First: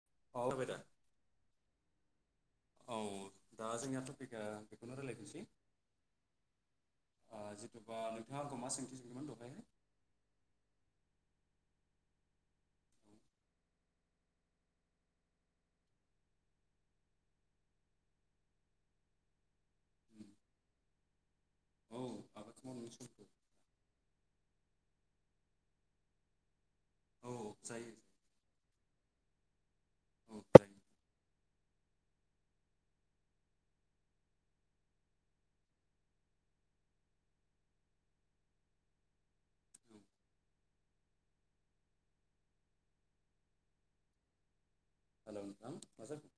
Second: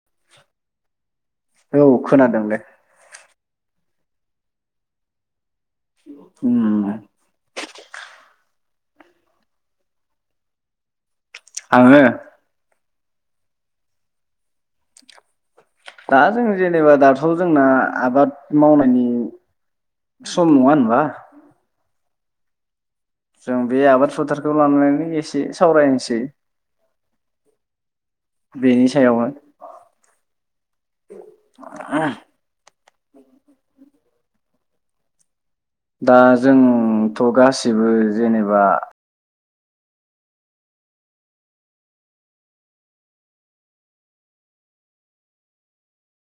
[inaudible] औ खोनादोंलै दा जोंनि आ टपिक आ बेखुन रायज्लायनोसै उम आ जिथबा नोंथाङा, आंखौ मा सों आङो? दा जोङो जेनेबा दाथ जोंना आबाद मावनायनि सम नङा होनबा? औ आबाद मावनायनि समखौ जों बे आबाद फोथारखौ लानानै एसे सावरायनोसै। औ जायो। बेनि सायाव औ जायो। [unintelligible] दा जोंथ गासिबो जेनेबा औ हेलौ नोंथां मा जाखो?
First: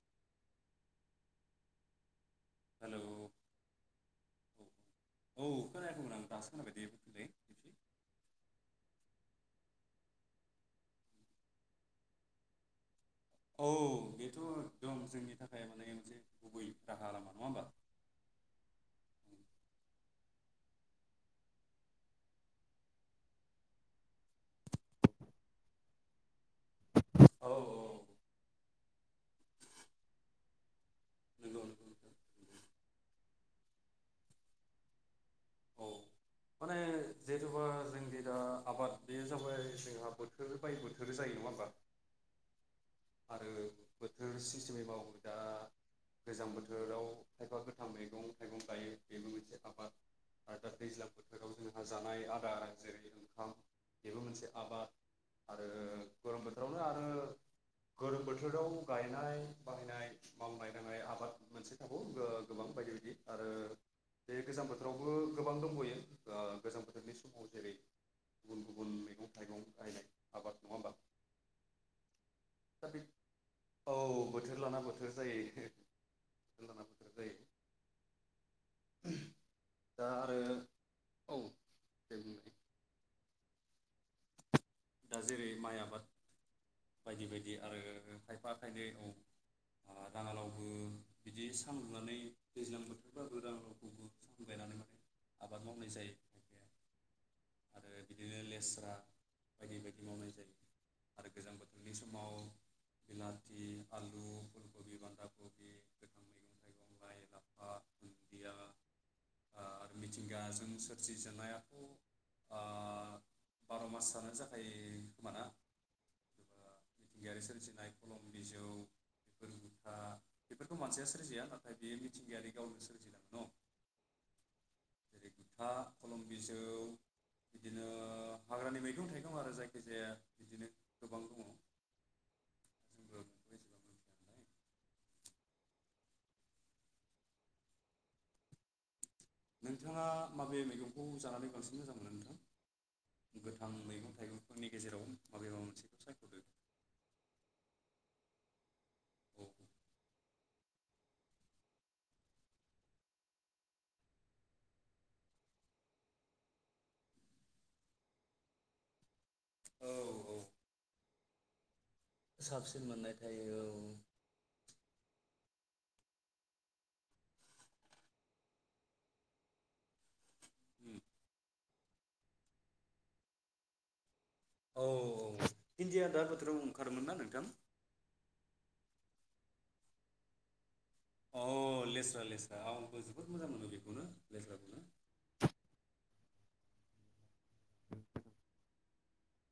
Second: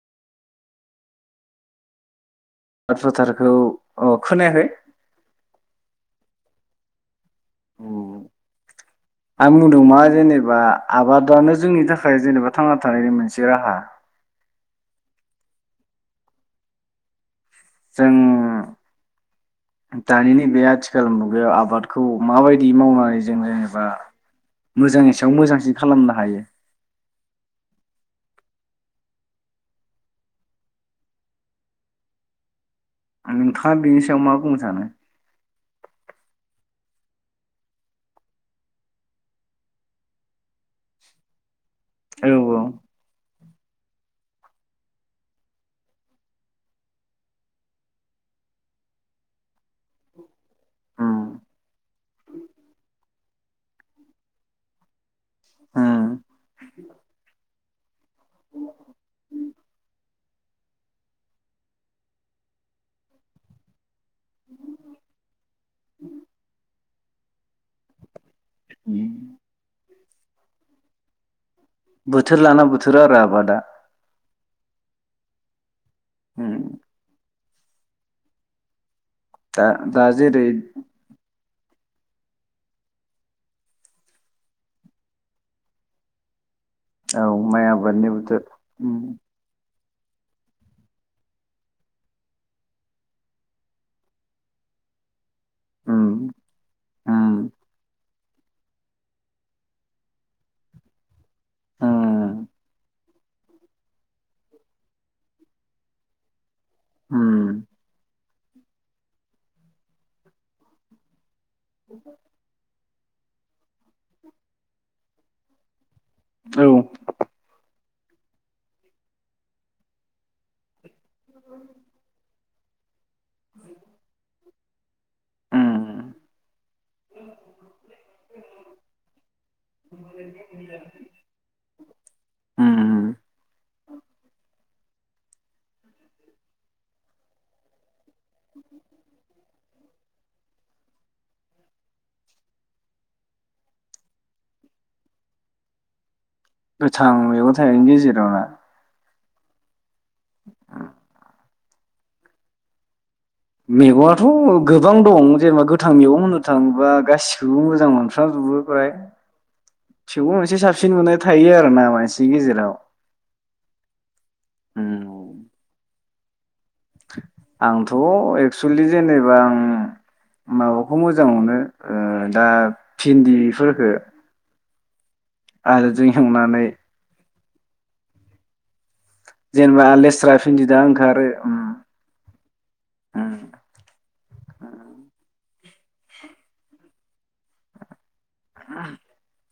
हेल' औ फोथारखौ अ खोनायाखै? औ खोनायाखैमोन आं दासो खोनाबायदे बुंफिनलाय। खेबसे [inaudible] आं बुंदों मा जेनेबा आबादानो जोंनि थाखाय जेनेबा थांना थानायनि मोनसे औ राहा बेथ एकदम जोंनि थाखाय माने मोनसे गुबै राहा रालामा, नङा होमबा? जों दानि न बे आथिखाल मुगायाव आबादखौ माबायदि मावनानै जों जेनेबा मोजांनि सायाव मोजांसिन खालामनो हायो? औ [unintelligible] नोंथाङा बेनि सायाव मा बुंनो सानो? औ माने जेथबा जोंदि दा आबाद बेयो जाबाय जोंहा बोथोर बाय बोथोर जायो, नङा होमबा? औ औ। आरो बोथोर सिस्टेमै मावो दा गोजां बोथोराव खायफा गोथां मैगं थाइगं गायो, बेबो मोनसे आबाद। आरो दा दैज्लां उम बोथोराव जोंहा जानाय आदार जेरै ओंखाम बेबो मोनसे आबाद। आरो उम गरम बोथोरावनो आरो गोरोम बोथोराव गायनाय बाहायनाय मावनाय दांनाय आबाद मोनसे थागौ गोबां बायदि बायदि आरो बे गोजां बोथोराव गोबां दंबयो [unintelligible] गोजां बोथोरनि समाव जेरै गु उम बायनाय आबाद नङा होनबा बोथोर लाना बोथोराआरो आबादा औ बोथोर लाना बोथोर जायो उंम लानाफोर जायो दा दा जेरै औ [unintelligible] दा जेरै माइ आबाद औ बायदि बायदि माइ आरो आबादनि बोथोर खायफा खायनै उम औ राङालावबो बिदि सानलुनानै दैज्लां बोथोरबाबो राङालावखौबो सां गायनानै माने आबाद मावनाय उम जायो खायफाया उम आरो बिदिनो लेस्रा बायदि बायदि मावनाय जायो आरो गोजां उम बोथोरनि समाव बिलाथि, आलु, फुल कबि, बान्दा कबि गोथां मैगं थाइगं उम ओ मिथिंगाजों सोरजिजानाय आ [unintelligible] ओ बारमासआनो जाखायो खोमाना औ गोबां मिथिंगायारि सोरजिनाय [unintelligible] बेफोरखौ मानसिया सो सोरजिया नाथाय बे मिथिंगायारि गांवनो सोरजि लांङो [unintelligible] लिफिखा उम खलम बिजौ बिदिनो हाग्रानि मैगं थाइगं आरो जायखिजाया बिदिनो गोबां दङ उम [unintelligible] नोंथाङा माबे मैगंखौ जानानै बांसिन मोजां मोनो नोंथां गोथां मैगं थाइगंफोरनि गेजेराव माबे माबा मोनसेखौ सायखदो गोथां मैगं थाइगंनि गेजेराव ना ओम मैगंआथ गोबां दं जेनेबा गोथां मैगं होननो थाङोबा गासिखौबो मोजां मोनफ्राम जोबोफ्राय थेवबो औ औ मोनसे सापसिन मोनाय थायो आरोना मानस साबसिन मोननाय थायो औ उम आंथ एक्सुलि जेनेबा आं औ माबाखौ मोजां मोननो ओ दा भिन्दिफोरखौ औ भिनदिया दा बोथोराव ओंखारोमोन ना नोंथां जेनेबा लेस्रा, फिन्दि दा ओंखा अ लेस्रा लेस्रा आं आंबो उम जोबोद मोजां मोनो बेखौनो लेस्राखौनो [inaudible] [unintelligible]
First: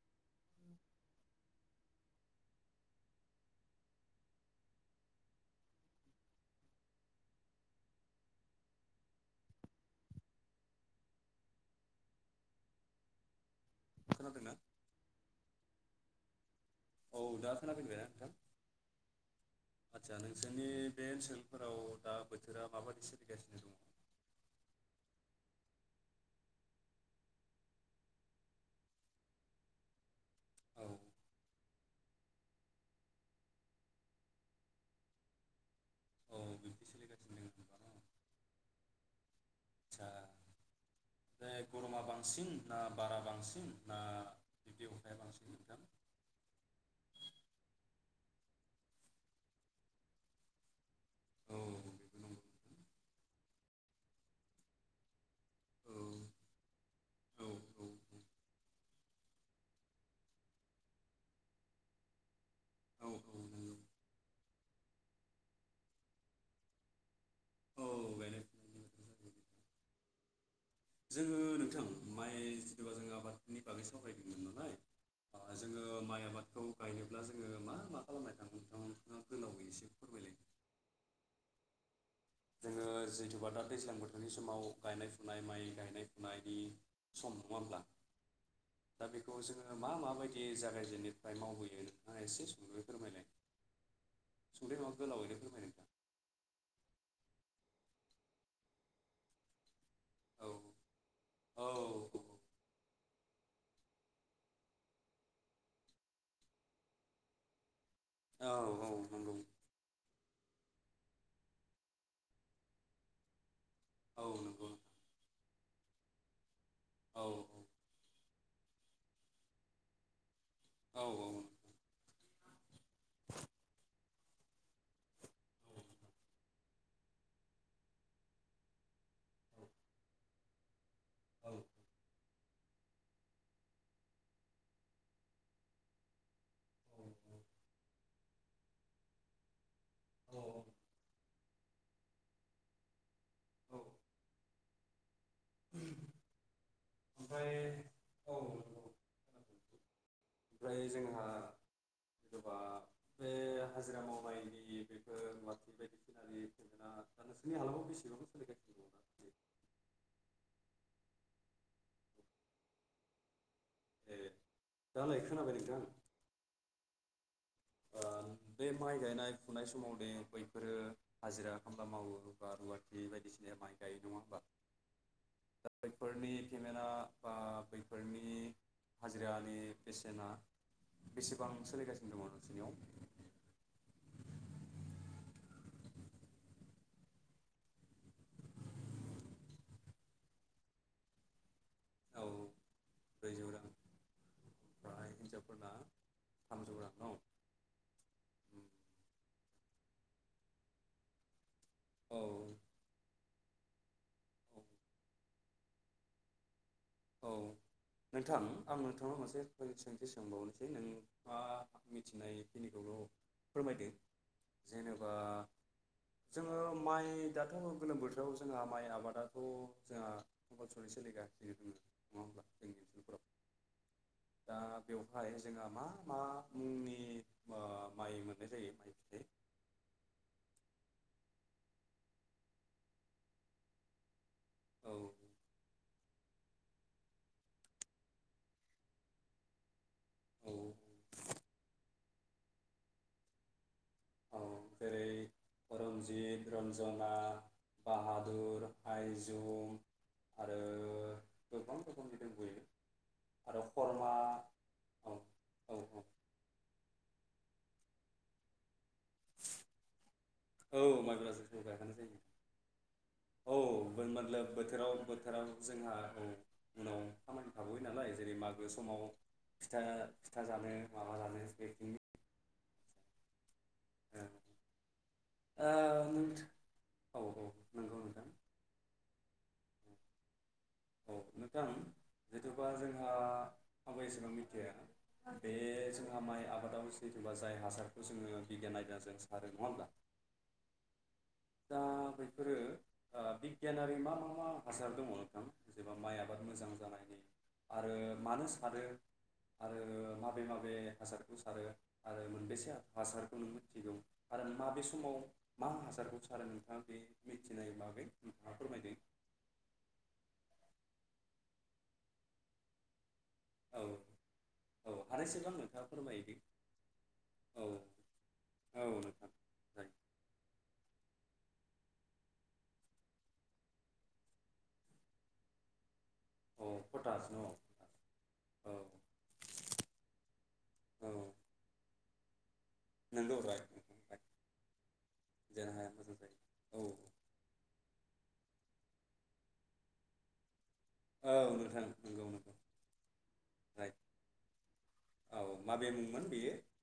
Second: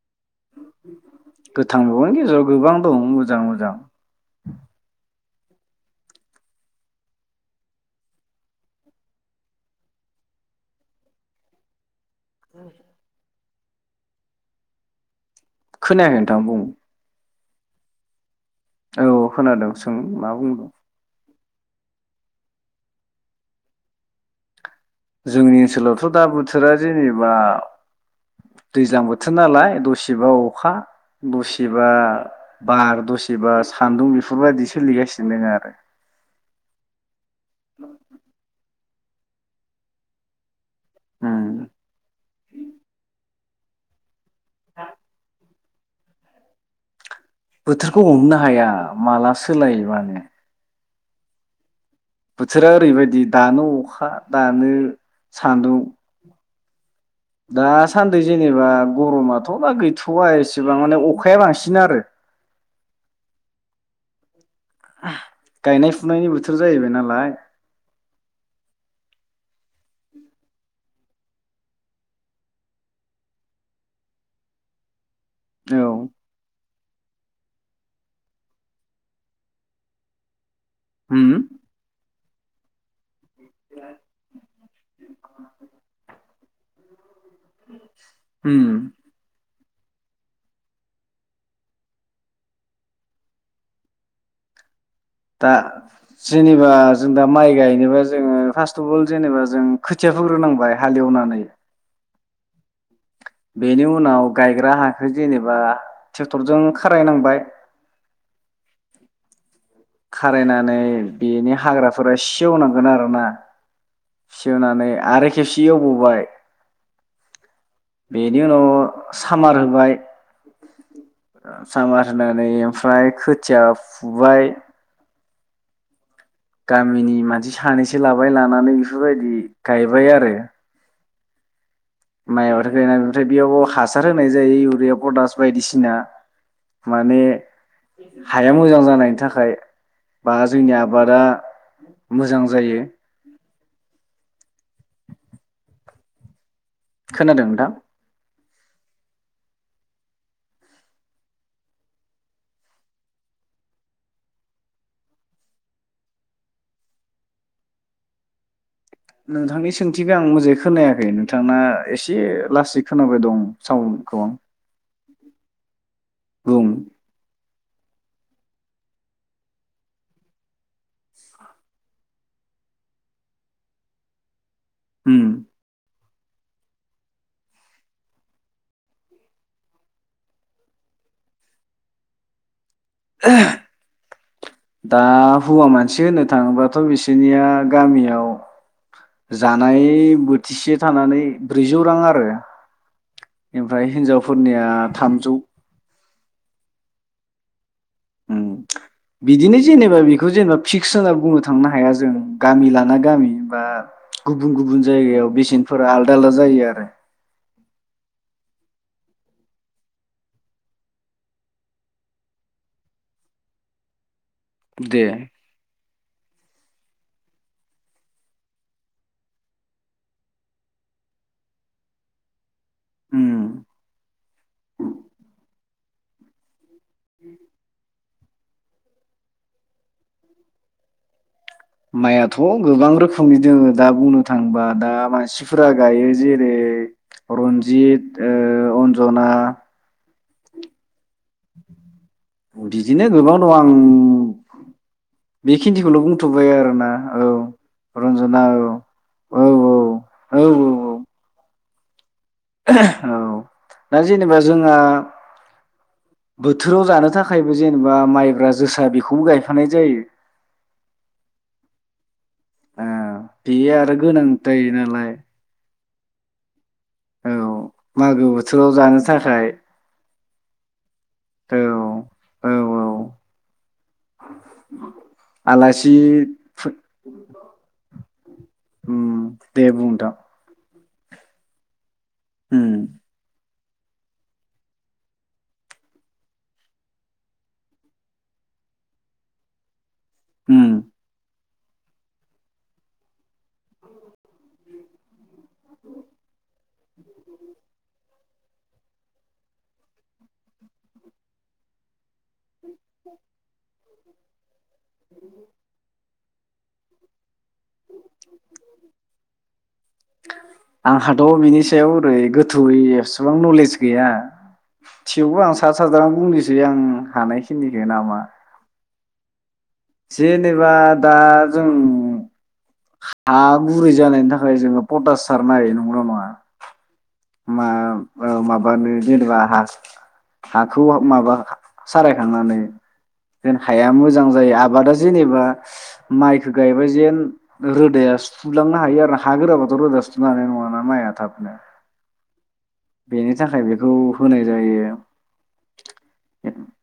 [inaudible] गोथां [unintelligible] गोबां दं मोजां मोजां। उम। खोनादों ना? खोनायाखै नोंथां बुं। औ दा खोनाफिनबायना नोंथां। औ खोनादों सों मा बुंदों। फोराव दा बोथोरा माबायदि सोलिगासिनो दङ। जोंनि ओनसोलावथ दा बोथोरा जेनेबा दैज्लां बोथोर नालाय दसेबा अखा औ दसेबा बार दसेबा सान्दुं बेफोरबायदि सोलिगासिनो दोङो आरो। औ बिब्दि सोलिगासिनो दङ आटचा। बे उम गरमा बांसिन ना बारा बांसिन। ना [inaudible] बोथोरखौ हमनो हाया माला सोलायोबानो। औ बेबो नंगौ बोथोरा नोंथां ओरैबायदि दानो अखा दानो सान्दुं। औ औ औ औ दासान्दि जेनेबा गरमाथ दा गैथवा एसेबां माने अखाया बांसिन आरो। [inaudible] गायनाय फुनायनि बोथोर जाहैबाय नालाय। औ गायनाय फुनायनि बोथोर जाबाय जोङो नोंथां माइ जथबा जों आबादनि बागै सावरायदोंमोन नालाय। औ जोङो माइ आबादखौ। गायनोब्ला जोङो मा मा खालामनाय थाङोन नोंथाङा नोंथाङा गोलावै एसे फोरमायलाय। होम। जोङो जैथुबा दा दैज्लां बोथोरनि समाव गायनाय फुनाय माइ गायनाय फुनायनि सम नङाब्ला उम दा बेखौ जोङो। मा माबायदि जागायजेननोफ्राय मावहैयो एसे सुंदयै फोरमायलाय [inaudible] दा नोंथां जेनेबा जों दा माइ गायनोबा जोङो फार्स्ट अफ अल जेनेबा जों खोथिया औ फोग्रोनांबाय हालेवनानै। औ बेनि उनाव गायग्रा हाखौ जेनेबा ट्रेक्टरजों खारायनांबाय। औ औ नंगौ। खारायनानै बेनि हाग्राफोरा सेवनांगोन आरोना। औ नंगौ सेवनानै आरो। खेबसे एवबबाय। औ औ। बेनि उनाव सामार होबाय। औ सामार। नानै। फ्राइ खोथिय फु फुबाय गामिनि मानसि सानैसो लाबाय लानानै बेफोरबायदि गायबाय आरो। औ। माइ हरखायना ओमफ्राय बेयाव हासार होनाय जायो इउरिया पटास बायदिसिना माने हाया मोजां जानायनि थाखाय। बा औ औ जोंनि आबादा मोजां जायो औ औ खोनादों ओमफ्राय नोंथां औ ओमफ्राय जोंहा जेनबा बे हाजिरा मावबाय बेफोर [unintelligible] नोंसोरनि हालामाव बेसेबां सोलिगासिनो दंङो? नोंथांनि सोंथिखौ आं मोजाङै खोनायाखै नोंथांना एसे लासै खोनाबाय दं सोलिगासिनो दङ दा ए सावनखौ दालाय खोनाबाय नोंथां? बुंं ओ बे माइ गायनाय फुनाय समाव दे बैफोरो हाजिरा खामला मावो बा रुवाथि बायदिसिना माइ गाय नङा होमबा उम दा बैफोरनि पेमेन्टआ बा बैफोरनि हाजिरानि बेसेना बेसेबां सोलिगासिनो दङ नों दा हौवा मानसि होननो थाङोबाथ' बिसोरनिया गामियाव जानाय बोथिसे थानानै ब्रैजौ रां आरो औ ब्रैजौ रां ओमफ्राय हिनजावफोरनिया ओमफ्राय थामजौ हिन्जावफोरना थामजौ रां औ उम बिदिनो जेनेबा बेखौ जेनेबा फिक्स होनना बुंनो थांना हाया जों औ गामि लाना गामि बा गुबुन-गुबुन जायगायाव बेसेनफोरा आलदा-आलदा जायो आरो औ नोंथां आं नोंथांनाव मोनसे सोंथि सोंबावनोसै नों मा मिथिनायखिनिखौल' फोरमायदो दे जेनेबा जोङो माइ दाथ' गोलोम बोथोराव जोंहा माइ आबादाथ' जोंहा कम्पालसरि सोलिगासिनो दङ। [unintelligible] उम दा बेवहाय जोंहा मा मा मुंनि ओ माइमोन मोननाय जायो माइ फिथाइ माइयाथ' गोबां रोखोमनि दोङो दा बुंनो थांबा दा औ मानसिफोरा गायो जेरै रन्जित ओ अन्जना औ बिदिनो गोबां दङ आं उम औ जेरै बेखिथिखौल' रन्जित बुंथ'बाय आरोना रन्जना औ रन्जना बाहादुर औ औऔ आइजुम औऔऔ आरो गोबां रोखोम औ दा जेनेबा जोंहा औ औ औ बोथोराव जानो थाखाय बो जेनेबा माइब्रा जोसा बिख औ माइब्रा जोसाबो गायनांगो ओ जायो बेयो आरो औ गोनां मोतलोब जायो नालाय बोथोराव-बोथोराव जोंहा औ उनाव औ खामानि थाबावयो नालाय जेरै बोथोराव मागो जानो समाव थाखाय फिथा-फिथा जानो माबा जानो औ बेबादि औ औ आलासि नों फुट औ नंगौ नोंथां उम देबुं नोंथां औ नोंथां जेथुबा उम जोंहा, आंबो एसेबां मिथिया बे जोंहा माइ आबादाव सोरथबा जाय हासारखौ जोङो बिगियान आयदाजों सारो नङा होनोमब्ला, उम दा बेफोरो ओ बिग गियानआरि मा मा मा हासार दङ नोंथां जेनबा माइ आबाद मोजां जानायनि आरो मानो सारो? आरो माबे माबे हासारखौ सारो आरो मोनबेसे हासारखौ नों मिथिगौ आरो माबे समाव मा हासारखौ, सार नोंथाङा बे मिथिनाय बागै नोंथाङा फोरमायदों, आंहाथ' बिनि सायाव ओरै गोथौयै एबसु, बेसेबां नलेज औ गैया औ थेवबो हानायसेबां आं सा नोंथाङा साज्रां फोरमायदो बुंनोसै आं औ हानायखिनिखौ नामा, औ नोंथां राइट जेनेबा दा जों हा गुरै जानायनि थाखाय जोङो पटास सारनानै होयो नंगौना नङा, औ पटास न औ मा औ माबानो जेनेबा हा हाखौ माबा, सारायखांनानै, नोंगौ जेन राइट हाया नोंथां मोजां राइट जायो आबादा जेनेबा जोंना हाया मोजां माइखो जायो औ गायबा जेन रो दैया सुलांनो हायो आरो हा गोराबाथ' रोजा सुनो हानाय नङाना, माइआ औ थाबनो नोंथां नंगौ नों बेनि थाखाय बेखौ होनाय जायो, औ माबे मुंमोन बेयो [unintelligible]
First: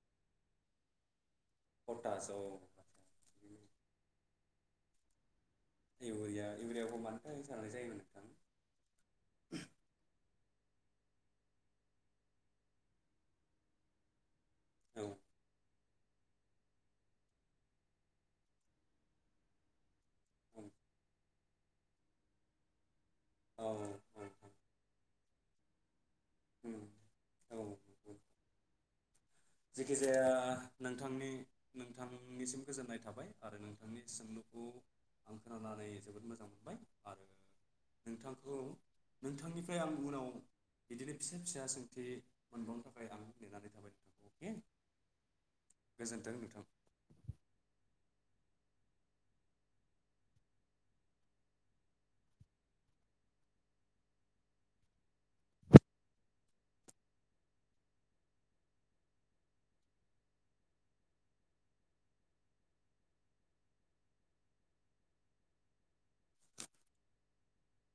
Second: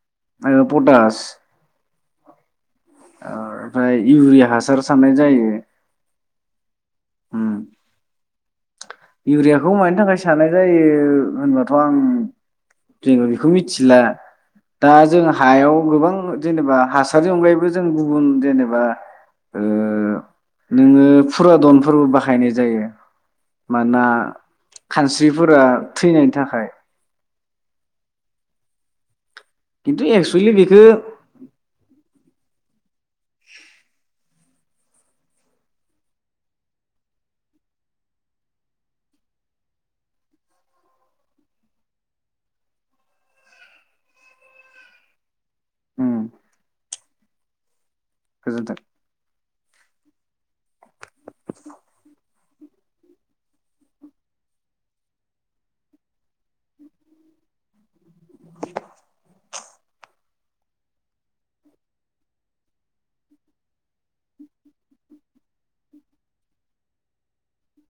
पटास पटास ओ औ आदसा ओनफाय इउरिया हा हासार सान्नाय जायो, इउरिया इउरियाखौ मानो थाखाय उम जानाय जायो नोंथां? साननो जायो होनबाथ' आं जेबो बेखौ मिथिला, दा जों नोंथां हायाव, गोबां जेनेबा हासारनि अनगायैबो जों गुबुन जेनेबा ओ, नोङो फुरा दनफोरबो बाहायनाय जायो, औ औ माना औ खानसि जिफोरा थैनायनि थाखाय, खिन्थु जेखिजाया एक्सुेलि बेखौ नोंथांनि नोंथां नोंनिसिम गोजोननाय थाबाय आरो नोंथांनि सोंलुखौ आं खोनानानै जोबोद मोजां मोनबाय आरो नोंथांखौ नोंथांनिफ्राय आं उनाव बिदिनो फिसा फिसा सोंथि मोनबावनो थाखाय आं नेनानै थाबाय नोंथां अके उम गोजोन्थों नोंथां गोजोनथों